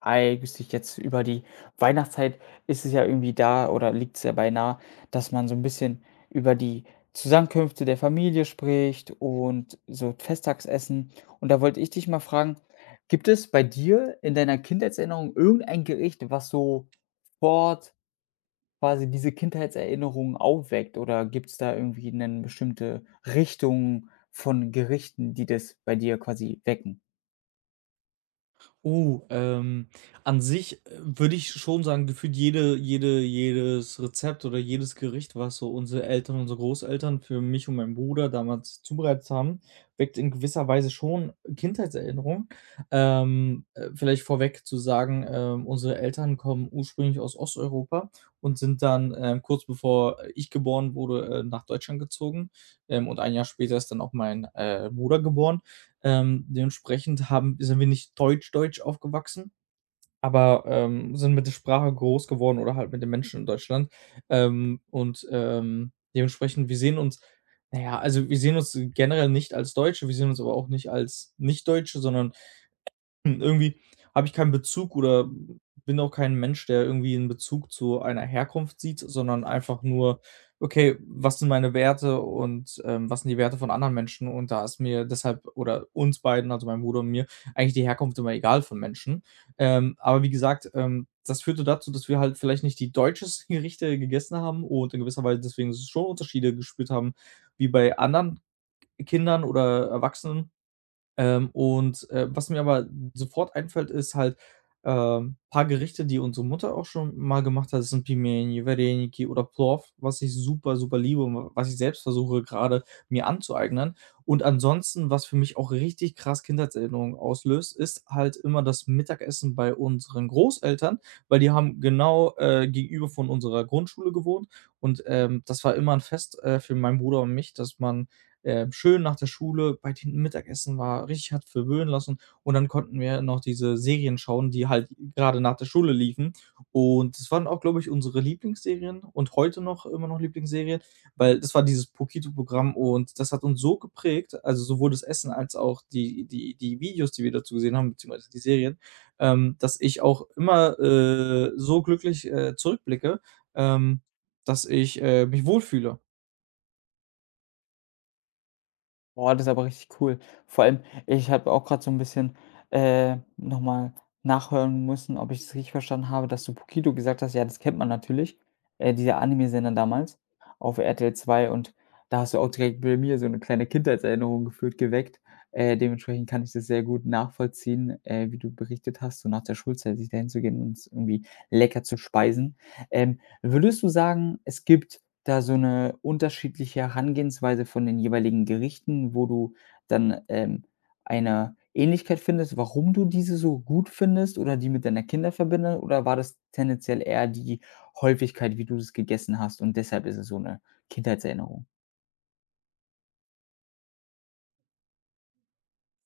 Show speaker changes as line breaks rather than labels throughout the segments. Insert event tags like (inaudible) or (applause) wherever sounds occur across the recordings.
Eigentlich jetzt über die Weihnachtszeit ist es ja irgendwie da oder liegt es ja beinahe, dass man so ein bisschen über die Zusammenkünfte der Familie spricht und so Festtagsessen. Und da wollte ich dich mal fragen, gibt es bei dir in deiner Kindheitserinnerung irgendein Gericht, was so fort quasi diese Kindheitserinnerungen aufweckt? Oder gibt es da irgendwie eine bestimmte Richtung von Gerichten, die das bei dir quasi wecken?
Oh, an sich, würde ich schon sagen, gefühlt jedes Rezept oder jedes Gericht, was so unsere Eltern, unsere Großeltern für mich und meinen Bruder damals zubereitet haben, weckt in gewisser Weise schon Kindheitserinnerungen. Vielleicht vorweg zu sagen, unsere Eltern kommen ursprünglich aus Osteuropa und sind dann, kurz bevor ich geboren wurde, nach Deutschland gezogen. Und ein Jahr später ist dann auch mein, Bruder geboren. Dementsprechend haben sind wir nicht deutsch, deutsch aufgewachsen, aber, sind mit der Sprache groß geworden oder halt mit den Menschen in Deutschland. Und dementsprechend wir sehen uns, na ja, also wir sehen uns generell nicht als Deutsche, wir sehen uns aber auch nicht als Nicht-Deutsche, sondern irgendwie habe ich keinen Bezug oder bin auch kein Mensch, der irgendwie 'n Bezug zu einer Herkunft sieht, sondern einfach nur: „Okay, was sind meine Werte und, was sind die Werte von anderen Menschen?“ Und da ist mir deshalb oder uns beiden, also meinem Bruder und mir, eigentlich die Herkunft immer egal von Menschen. Aber wie gesagt, das führte dazu, dass wir halt vielleicht nicht die deutschesten Gerichte gegessen haben und in gewisser Weise deswegen schon Unterschiede gespürt haben wie bei anderen Kindern oder Erwachsenen. Und was mir aber sofort einfällt, ist halt, paar Gerichte, die unsere Mutter auch schon mal gemacht hat. Das sind Pimeni, Wareniki oder Plov, was ich super, super liebe und w was ich selbst versuche, gerade mir anzueignen. Und ansonsten, was für mich auch richtig krass Kindheitserinnerungen auslöst, ist halt immer das Mittagessen bei unseren Großeltern, weil die haben genau, gegenüber von unserer Grundschule gewohnt und, das war immer ein Fest, für meinen Bruder und mich, dass man schön nach der Schule bei denen Mittagessen war, richtig hat verwöhnen lassen und dann konnten wir noch diese Serien schauen, die halt gerade nach der Schule liefen. Und das waren auch, glaube ich, unsere Lieblingsserien und heute noch immer noch Lieblingsserien, weil das war dieses Pokito-Programm und das hat uns so geprägt, also sowohl das Essen als auch die Videos, die wir dazu gesehen haben, beziehungsweise die Serien, dass ich auch immer, so glücklich, zurückblicke, ähm, dass ich, mich wohlfühle.
Boah, das ist aber richtig cool. Vor allem, ich habe auch gerade so ein bisschen, noch nachhören müssen, ob ich es richtig verstanden habe, dass du Pukido gesagt hast. Ja, das kennt man natürlich, dieser Anime-Sender damals auf RTL II, und da hast du auch direkt bei mir so eine kleine Kindheitserinnerung gefühlt geweckt. Dementsprechend kann ich das sehr gut nachvollziehen, wie du berichtet hast, so nach der Schulzeit sich da hinzugehen und irgendwie lecker zu speisen. Würdest du sagen, es gibt da so eine unterschiedliche Herangehensweise von den jeweiligen Gerichten, wo du dann, eine Ähnlichkeit findest, warum du diese so gut findest oder die mit deiner Kinder verbinde, oder war das tendenziell eher die Häufigkeit, wie du das gegessen hast und deshalb ist es so eine Kindheitserinnerung?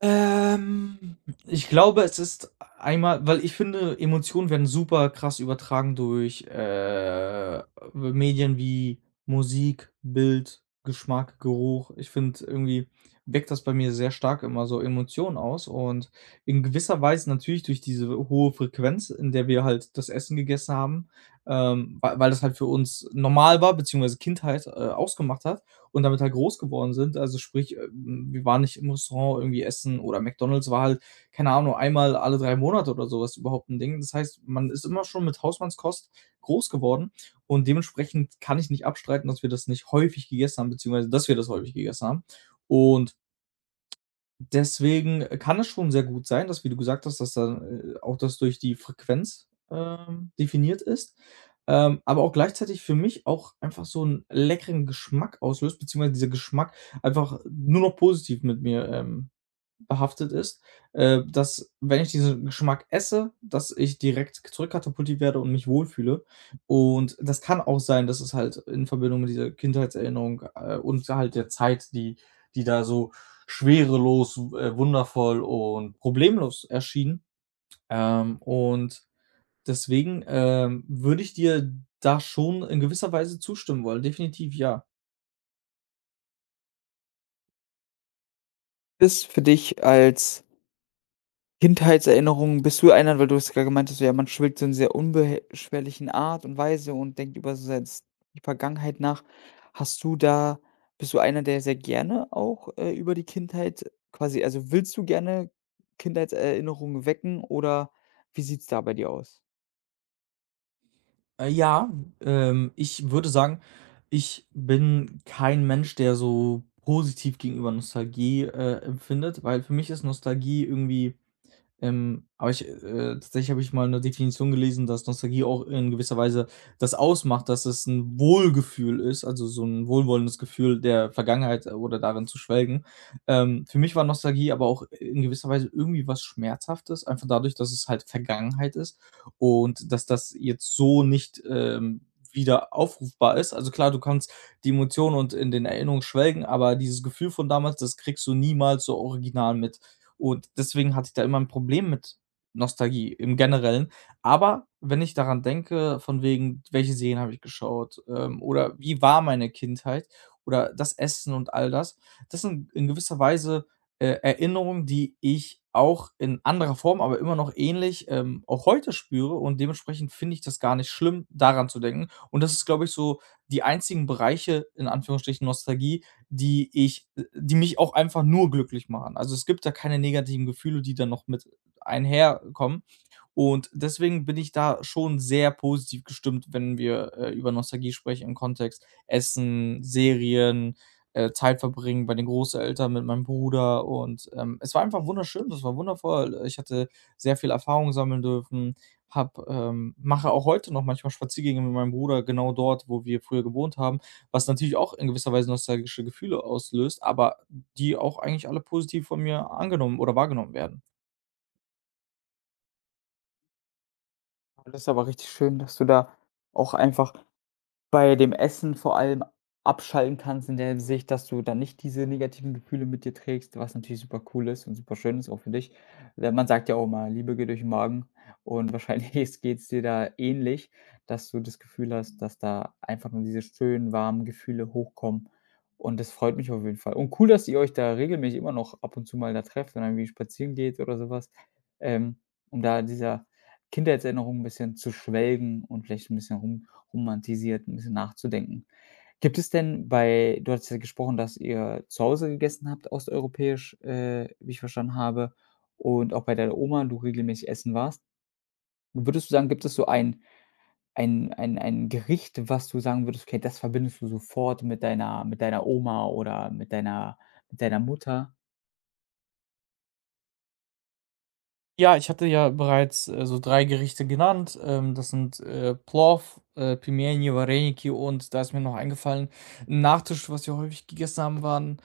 Ähm, Ich glaube, es ist einmal, weil ich finde, Emotionen werden super krass übertragen durch, Medien wie Musik, Bild, Geschmack, Geruch. Ich finde, irgendwie weckt das bei mir sehr stark immer so Emotionen aus und in gewisser Weise natürlich durch diese hohe Frequenz, in der wir halt das Essen gegessen haben, weil das halt für uns normal war, beziehungsweise Kindheit, ausgemacht hat und damit halt groß geworden sind. Also sprich, wir waren nicht im Restaurant irgendwie essen oder McDonald's war halt, keine Ahnung, einmal alle 3 Monate oder sowas überhaupt ein Ding. Das heißt, man ist immer schon mit Hausmannskost groß geworden und dementsprechend kann ich nicht abstreiten, dass wir das nicht häufig gegessen haben, beziehungsweise dass wir das häufig gegessen haben. Und deswegen kann es schon sehr gut sein, dass, wie du gesagt hast, dass dann auch das durch die Frequenz, definiert ist, aber auch gleichzeitig für mich auch einfach so einen leckeren Geschmack auslöst, beziehungsweise dieser Geschmack einfach nur noch positiv mit mir, behaftet ist, dass, wenn ich diesen Geschmack esse, dass ich direkt k zurückkatapultiert werde und mich wohlfühle. Und das kann auch sein, dass es halt in Verbindung mit dieser Kindheitserinnerung, und halt der Zeit, die da so schwerelos, wundervoll und problemlos erschien. Und deswegen, würde ich dir da schon in gewisser Weise zustimmen wollen, definitiv, ja.
Ist für dich als Kindheitserinnerungen bist du einer, weil du hast ja gemeint hast, so, ja, man schwelgt so in sehr unbeschwerlichen Art und Weise und denkt über so selbst die Vergangenheit nach. Hast du da, bist du einer, der sehr gerne auch, über die Kindheit quasi, also, willst du gerne Kindheitserinnerungen wecken oder wie sieht's da bei dir aus?
Ja, ich würde sagen, ich bin kein Mensch, der so positiv gegenüber Nostalgie, empfindet, weil für mich ist Nostalgie irgendwie, aber ich, tatsächlich habe ich mal eine Definition gelesen, dass Nostalgie auch in gewisser Weise das ausmacht, dass es ein Wohlgefühl ist, also so ein wohlwollendes Gefühl der Vergangenheit, oder darin zu schwelgen. Für mich war Nostalgie aber auch in gewisser Weise irgendwie was Schmerzhaftes, einfach dadurch, dass es halt Vergangenheit ist und dass das jetzt so nicht, wieder aufrufbar ist. Also klar, du kannst die Emotionen und in den Erinnerungen schwelgen, aber dieses Gefühl von damals, das kriegst du niemals so original mit. Und deswegen hatte ich da immer ein Problem mit Nostalgie im Generellen. Aber wenn ich daran denke, von wegen, welche Serien habe ich geschaut, oder wie war meine Kindheit oder das Essen und all das, das sind in gewisser Weise, Erinnerungen, die ich auch in anderer Form, aber immer noch ähnlich, auch heute spüre und dementsprechend finde ich das gar nicht schlimm, daran zu denken. Und das ist, glaube ich, so die einzigen Bereiche, in Anführungsstrichen Nostalgie, die ich die mich auch einfach nur glücklich machen. Also, es gibt da keine negativen Gefühle, die dann noch mit einherkommen. Und deswegen bin ich da schon sehr positiv gestimmt, wenn wir, über Nostalgie sprechen im Kontext Essen, Serien, Zeit verbringen bei den Großeltern mit meinem Bruder und, es war einfach wunderschön, das war wundervoll. Ich hatte sehr viel Erfahrung sammeln dürfen, habe mache auch heute noch manchmal Spaziergänge mit meinem Bruder genau dort, wo wir früher gewohnt haben, was natürlich auch in gewisser Weise nostalgische Gefühle auslöst, aber die auch eigentlich alle positiv von mir angenommen oder wahrgenommen werden.
Das ist aber richtig schön, dass du da auch einfach bei dem Essen vor allem abschalten kannst in der Hinsicht, dass du dann nicht diese negativen Gefühle mit dir trägst, was natürlich super cool ist und super schön ist, auch für dich. Denn man sagt ja auch immer: „Liebe geht durch den Magen", und wahrscheinlich (laughs) geht's dir da ähnlich, dass du das Gefühl hast, dass da einfach nur diese schönen, warmen Gefühle hochkommen, und das freut mich auf jeden Fall. Und cool, dass ihr euch da regelmäßig immer noch ab und zu mal da trefft und dann irgendwie spazieren geht oder sowas, ähm, um da dieser Kindheitserinnerung ein bisschen zu schwelgen und vielleicht ein bisschen rum romantisiert, ein bisschen nachzudenken. Gibt es denn bei du hattest ja gesprochen, dass ihr zu Hause gegessen habt, osteuropäisch, wie ich verstanden habe, und auch bei deiner Oma du regelmäßig essen warst. Würdest du sagen, gibt es so ein Gericht, was du sagen würdest: „Okay, das verbindest du sofort mit deiner Oma oder mit deiner Mutter?"
Ja, ich hatte ja bereits, so 3 Gerichte genannt. Das sind, Plov, Pельмени, Вареники und da ist mir noch eingefallen, 'n Nachtisch, was wir häufig gegessen haben, waren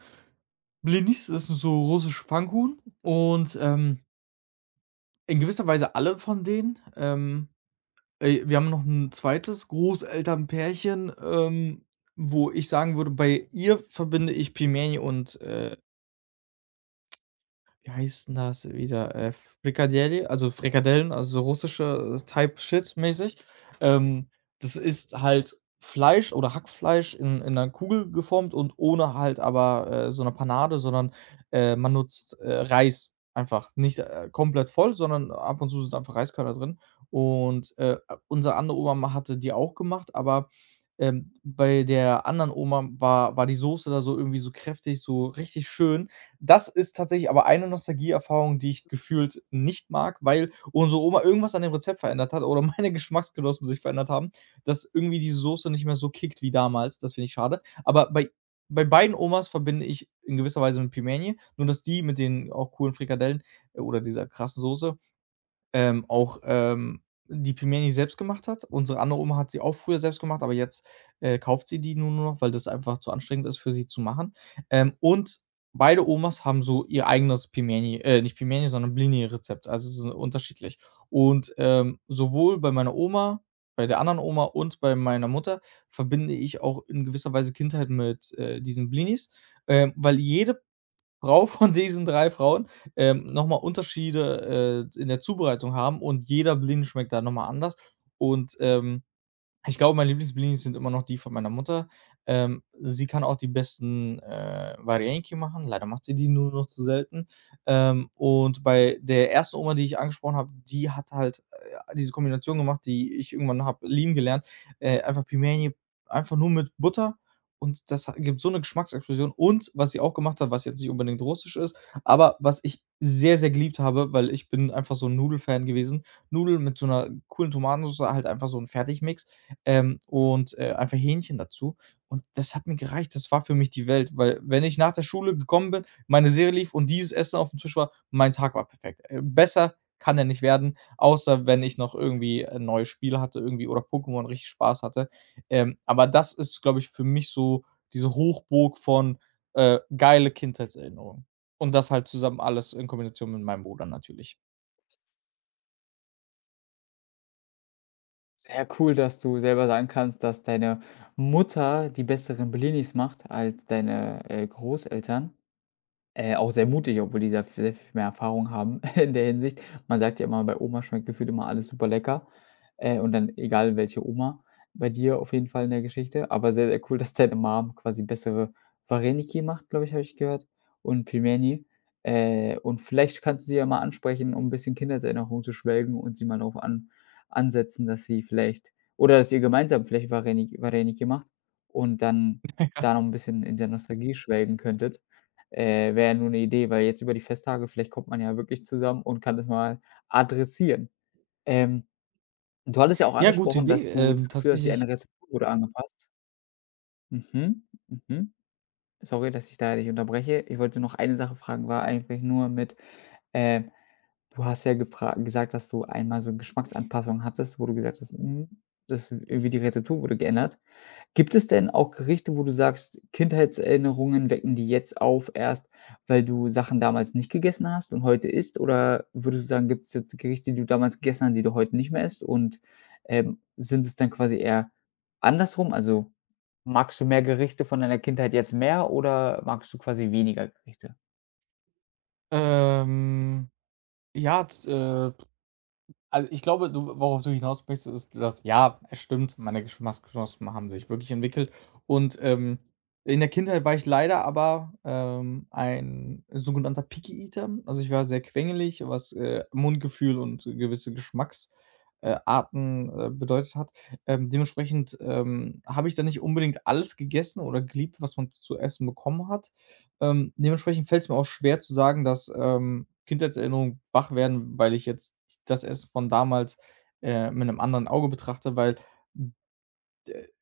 Blinis, das sind so russische Pfannkuchen und, in gewisser Weise alle von denen. Wir haben noch ein zweites Großelternpärchen, wo ich sagen würde, bei ihr verbinde ich Pelmeni und, wie heißt 'n das wieder? Frikadelle, also Frikadellen, also so russische, Type Shit mäßig. Ähm, Das ist halt Fleisch oder Hackfleisch in 'ner Kugel geformt und ohne halt, aber, so eine Panade, sondern, man nutzt, Reis einfach. Nicht, komplett voll, sondern ab und zu sind einfach Reiskörner drin. Und, unsere andere Oma hatte die auch gemacht, aber, bei der anderen Oma war die Soße da so irgendwie so kräftig, so richtig schön, das ist tatsächlich aber eine Nostalgieerfahrung, die ich gefühlt nicht mag, weil unsere Oma irgendwas an dem Rezept verändert hat oder (laughs) meine Geschmacksgenossen sich verändert haben, dass irgendwie die Soße nicht mehr so kickt wie damals. Das finde ich schade. Aber bei beiden Omas verbinde ich in gewisser Weise mit Pimenje, nur dass die mit den auch coolen Frikadellen oder dieser krassen Soße auch, die Pelmeni selbst gemacht hat. Unsere andere Oma hat sie auch früher selbst gemacht, aber jetzt, kauft sie die nur noch, weil das einfach zu anstrengend ist, für sie zu machen. Und beide Omas haben so ihr eigenes Pelmeni nicht Pelmeni, sondern Blini-Rezept, also es ist unterschiedlich. Und, sowohl bei meiner Oma, bei der anderen Oma und bei meiner Mutter verbinde ich auch in gewisser Weise Kindheit mit, diesen Blinis, weil jede Frau (laughs) von diesen 3 Frauen, noch Unterschiede, in der Zubereitung haben und jeder Blind schmeckt da nochmal anders und, ich glaube, meine Lieblingsblinis sind immer noch die von meiner Mutter. Sie kann auch die besten, Varienký machen. Leider macht sie die nur noch zu selten. Und bei der ersten Oma, die ich angesprochen habe, die hat halt, diese Kombination gemacht, die ich irgendwann habe lieben gelernt. Einfach Pimeni, einfach nur mit Butter und das ha gibt so eine Geschmacksexplosion. Und was sie auch gemacht hat, was jetzt nicht unbedingt russisch ist, aber was ich sehr, sehr geliebt habe, weil ich bin einfach so ein Nudelfan gewesen. Nudeln mit so einer coolen Tomatensauce halt einfach so 'n Fertigmix und einfach Hähnchen dazu. Und das hat mir gereicht. Das war für mich die Welt, weil wenn ich nach der Schule gekommen bin, meine Serie lief und dieses Essen auf dem Tisch war, mein Tag war perfekt. Besser kann er nicht werden, außer wenn ich noch irgendwie ein neues Spiel hatte irgendwie oder Pokémon richtig Spaß hatte. Aber das ist, glaube ich, für mich so diese Hochburg von, geile Kindheitserinnerungen. Und das halt zusammen alles in Kombination mit meinem Bruder natürlich.
Sehr cool, dass du selber sagen kannst, dass deine Mutter die besseren Bellinis macht als deine, Großeltern. Auch sehr mutig, obwohl die da sehr viel mehr Erfahrung haben (laughs) in der Hinsicht. Man sagt ja immer, bei Oma schmeckt gefühlt immer alles super lecker, und dann, egal welche Oma, bei dir auf jeden Fall in der Geschichte. Aber sehr, sehr cool, (laughs) dass deine Mom quasi bessere Vareniki macht, glaube ich, habe ich gehört, und Pilmeni. Und vielleicht kannst du sie ja mal ansprechen, um ein bisschen Kindheitserinnerungen zu schwelgen und sie mal darauf an ansetzen, dass sie vielleicht, oder dass ihr gemeinsam vielleicht Vareniki macht und dann
Ja.
da noch ein bisschen in der Nostalgie schwelgen könntet. Wäre ja nur 'ne Idee, weil jetzt über die Festtage vielleicht kommt man ja wirklich zusammen und kann das mal adressieren. Ähm, Du hattest ja auch
Ja, gute
angesprochen,
Idee,
dass du das Gefühl hast,
tatsächlich.
deine Rezeptur wurde angepasst. Mhm, mhm. Sorry, dass ich da dich unterbreche. Ich wollte noch eine Sache fragen, war eigentlich nur mit, äh, du hast ja gefra gesagt, dass du einmal so Geschmacksanpassungen hattest, wo du gesagt hast: „Hm, das irgendwie die Rezeptur wurde geändert." Gibt es denn auch Gerichte, wo du sagst, Kindheitserinnerungen wecken die jetzt auf erst, weil du Sachen damals nicht gegessen hast und heute isst? Oder würdest du sagen, gibt es jetzt Gerichte, die du damals gegessen hast, die du heute nicht mehr isst? Und sind es dann quasi eher andersrum? Also, magst du mehr Gerichte von deiner Kindheit jetzt mehr oder magst du quasi weniger Gerichte?
Ähm, ja, z Also, ich glaube, du, worauf du hinaus möchtest, ist, dass, ja, es stimmt, meine Geschmacksnospen haben sich wirklich entwickelt und, in der Kindheit war ich leider aber, ein sogenannter Picky Eater. Also, ich war sehr quengelig, was, Mundgefühl und gewisse Geschmacks Arten, bedeutet hat. Dementsprechend, habe ich dann nicht unbedingt alles gegessen oder geliebt, was man zu essen bekommen hat. Dementsprechend fällt es mir auch schwer zu sagen, dass, Kindheitserinnerungen wach werden, weil ich jetzt das Essen von damals, mit einem anderen Auge betrachte, weil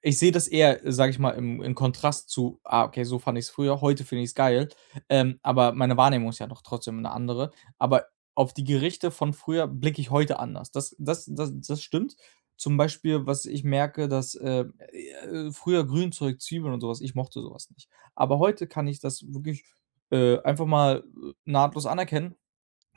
ich sehe das eher, sage ich mal, im Kontrast zu: „Ah, okay, so fand ich es früher, heute finde ich es geil.“ Aber meine Wahrnehmung ist ja doch trotzdem eine andere. Aber auf die Gerichte von früher blicke ich heute anders. Das stimmt. Zum Beispiel, was ich merke, dass, früher Grünzeug, Zwiebeln und sowas, ich mochte sowas nicht. Aber heute kann ich das wirklich, einfach mal, nahtlos anerkennen,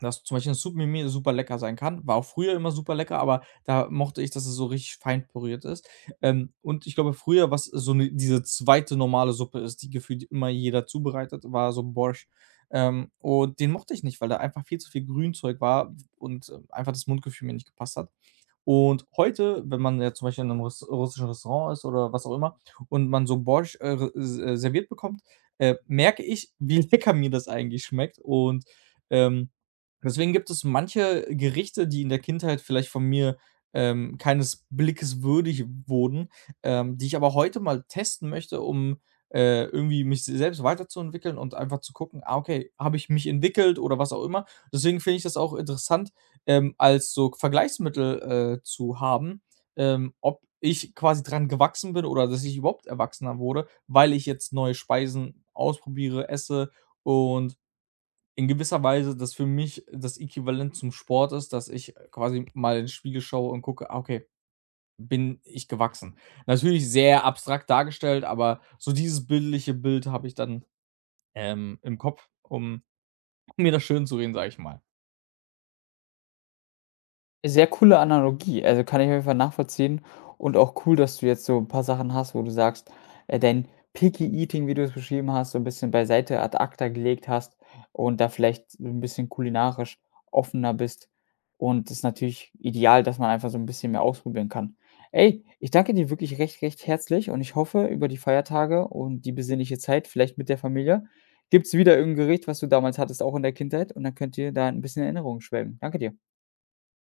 dass zum Beispiel 'ne Submimi super lecker sein kann. War auch früher immer super lecker, aber da mochte ich, dass es so richtig fein püriert ist. Und ich glaube früher, was so 'ne diese zweite normale Suppe ist, die gefühlt immer jeder zubereitet, war so Borsch. Und den mochte ich nicht, weil da einfach viel zu viel Grünzeug war und einfach das Mundgefühl mir nicht gepasst hat. Und heute, wenn man jetzt zum Beispiel in 'nem russischen Restaurant ist oder was auch immer und man so Borsch, r s serviert bekommt, merke ich, wie lecker mir das eigentlich schmeckt und, ähm deswegen gibt es manche Gerichte, die in der Kindheit vielleicht von mir, keines Blickes würdig wurden, die ich aber heute mal testen möchte, um, irgendwie mich selbst weiterzuentwickeln und einfach zu gucken: „Ah, okay, habe ich mich entwickelt?“ oder was auch immer. Deswegen finde ich das auch interessant, als so Vergleichsmittel, zu haben, ob ich quasi dran gewachsen bin oder dass ich überhaupt erwachsener wurde, weil ich jetzt neue Speisen ausprobiere, esse und in gewisser Weise das für mich das Äquivalent zum Sport ist, dass ich quasi mal in den Spiegel schaue und gucke: „Ah, okay, bin ich gewachsen?“ Natürlich sehr abstrakt dargestellt, aber so dieses bildliche Bild habe ich dann, im Kopf, um mir das schön zu schönzureden, sage ich mal.
Sehr coole Analogie, also, kann ich auf jeden Fall nachvollziehen, und auch cool, dass du jetzt so 'n paar Sachen hast, wo du sagst, dein Picky Eating, wie du es beschrieben hast, so 'n bisschen beiseite ad acta gelegt hast und da vielleicht so 'n bisschen kulinarisch offener bist, und das ist natürlich ideal, dass man einfach so 'n bisschen mehr ausprobieren kann. Ey, ich danke dir wirklich recht, recht herzlich, und ich hoffe, über die Feiertage und die besinnliche Zeit, vielleicht mit der Familie, gibt's wieder irgend 'n Gericht, was du damals hattest, auch in der Kindheit, und dann könnt ihr da 'n bisschen Erinnerungen schwelgen. Danke dir.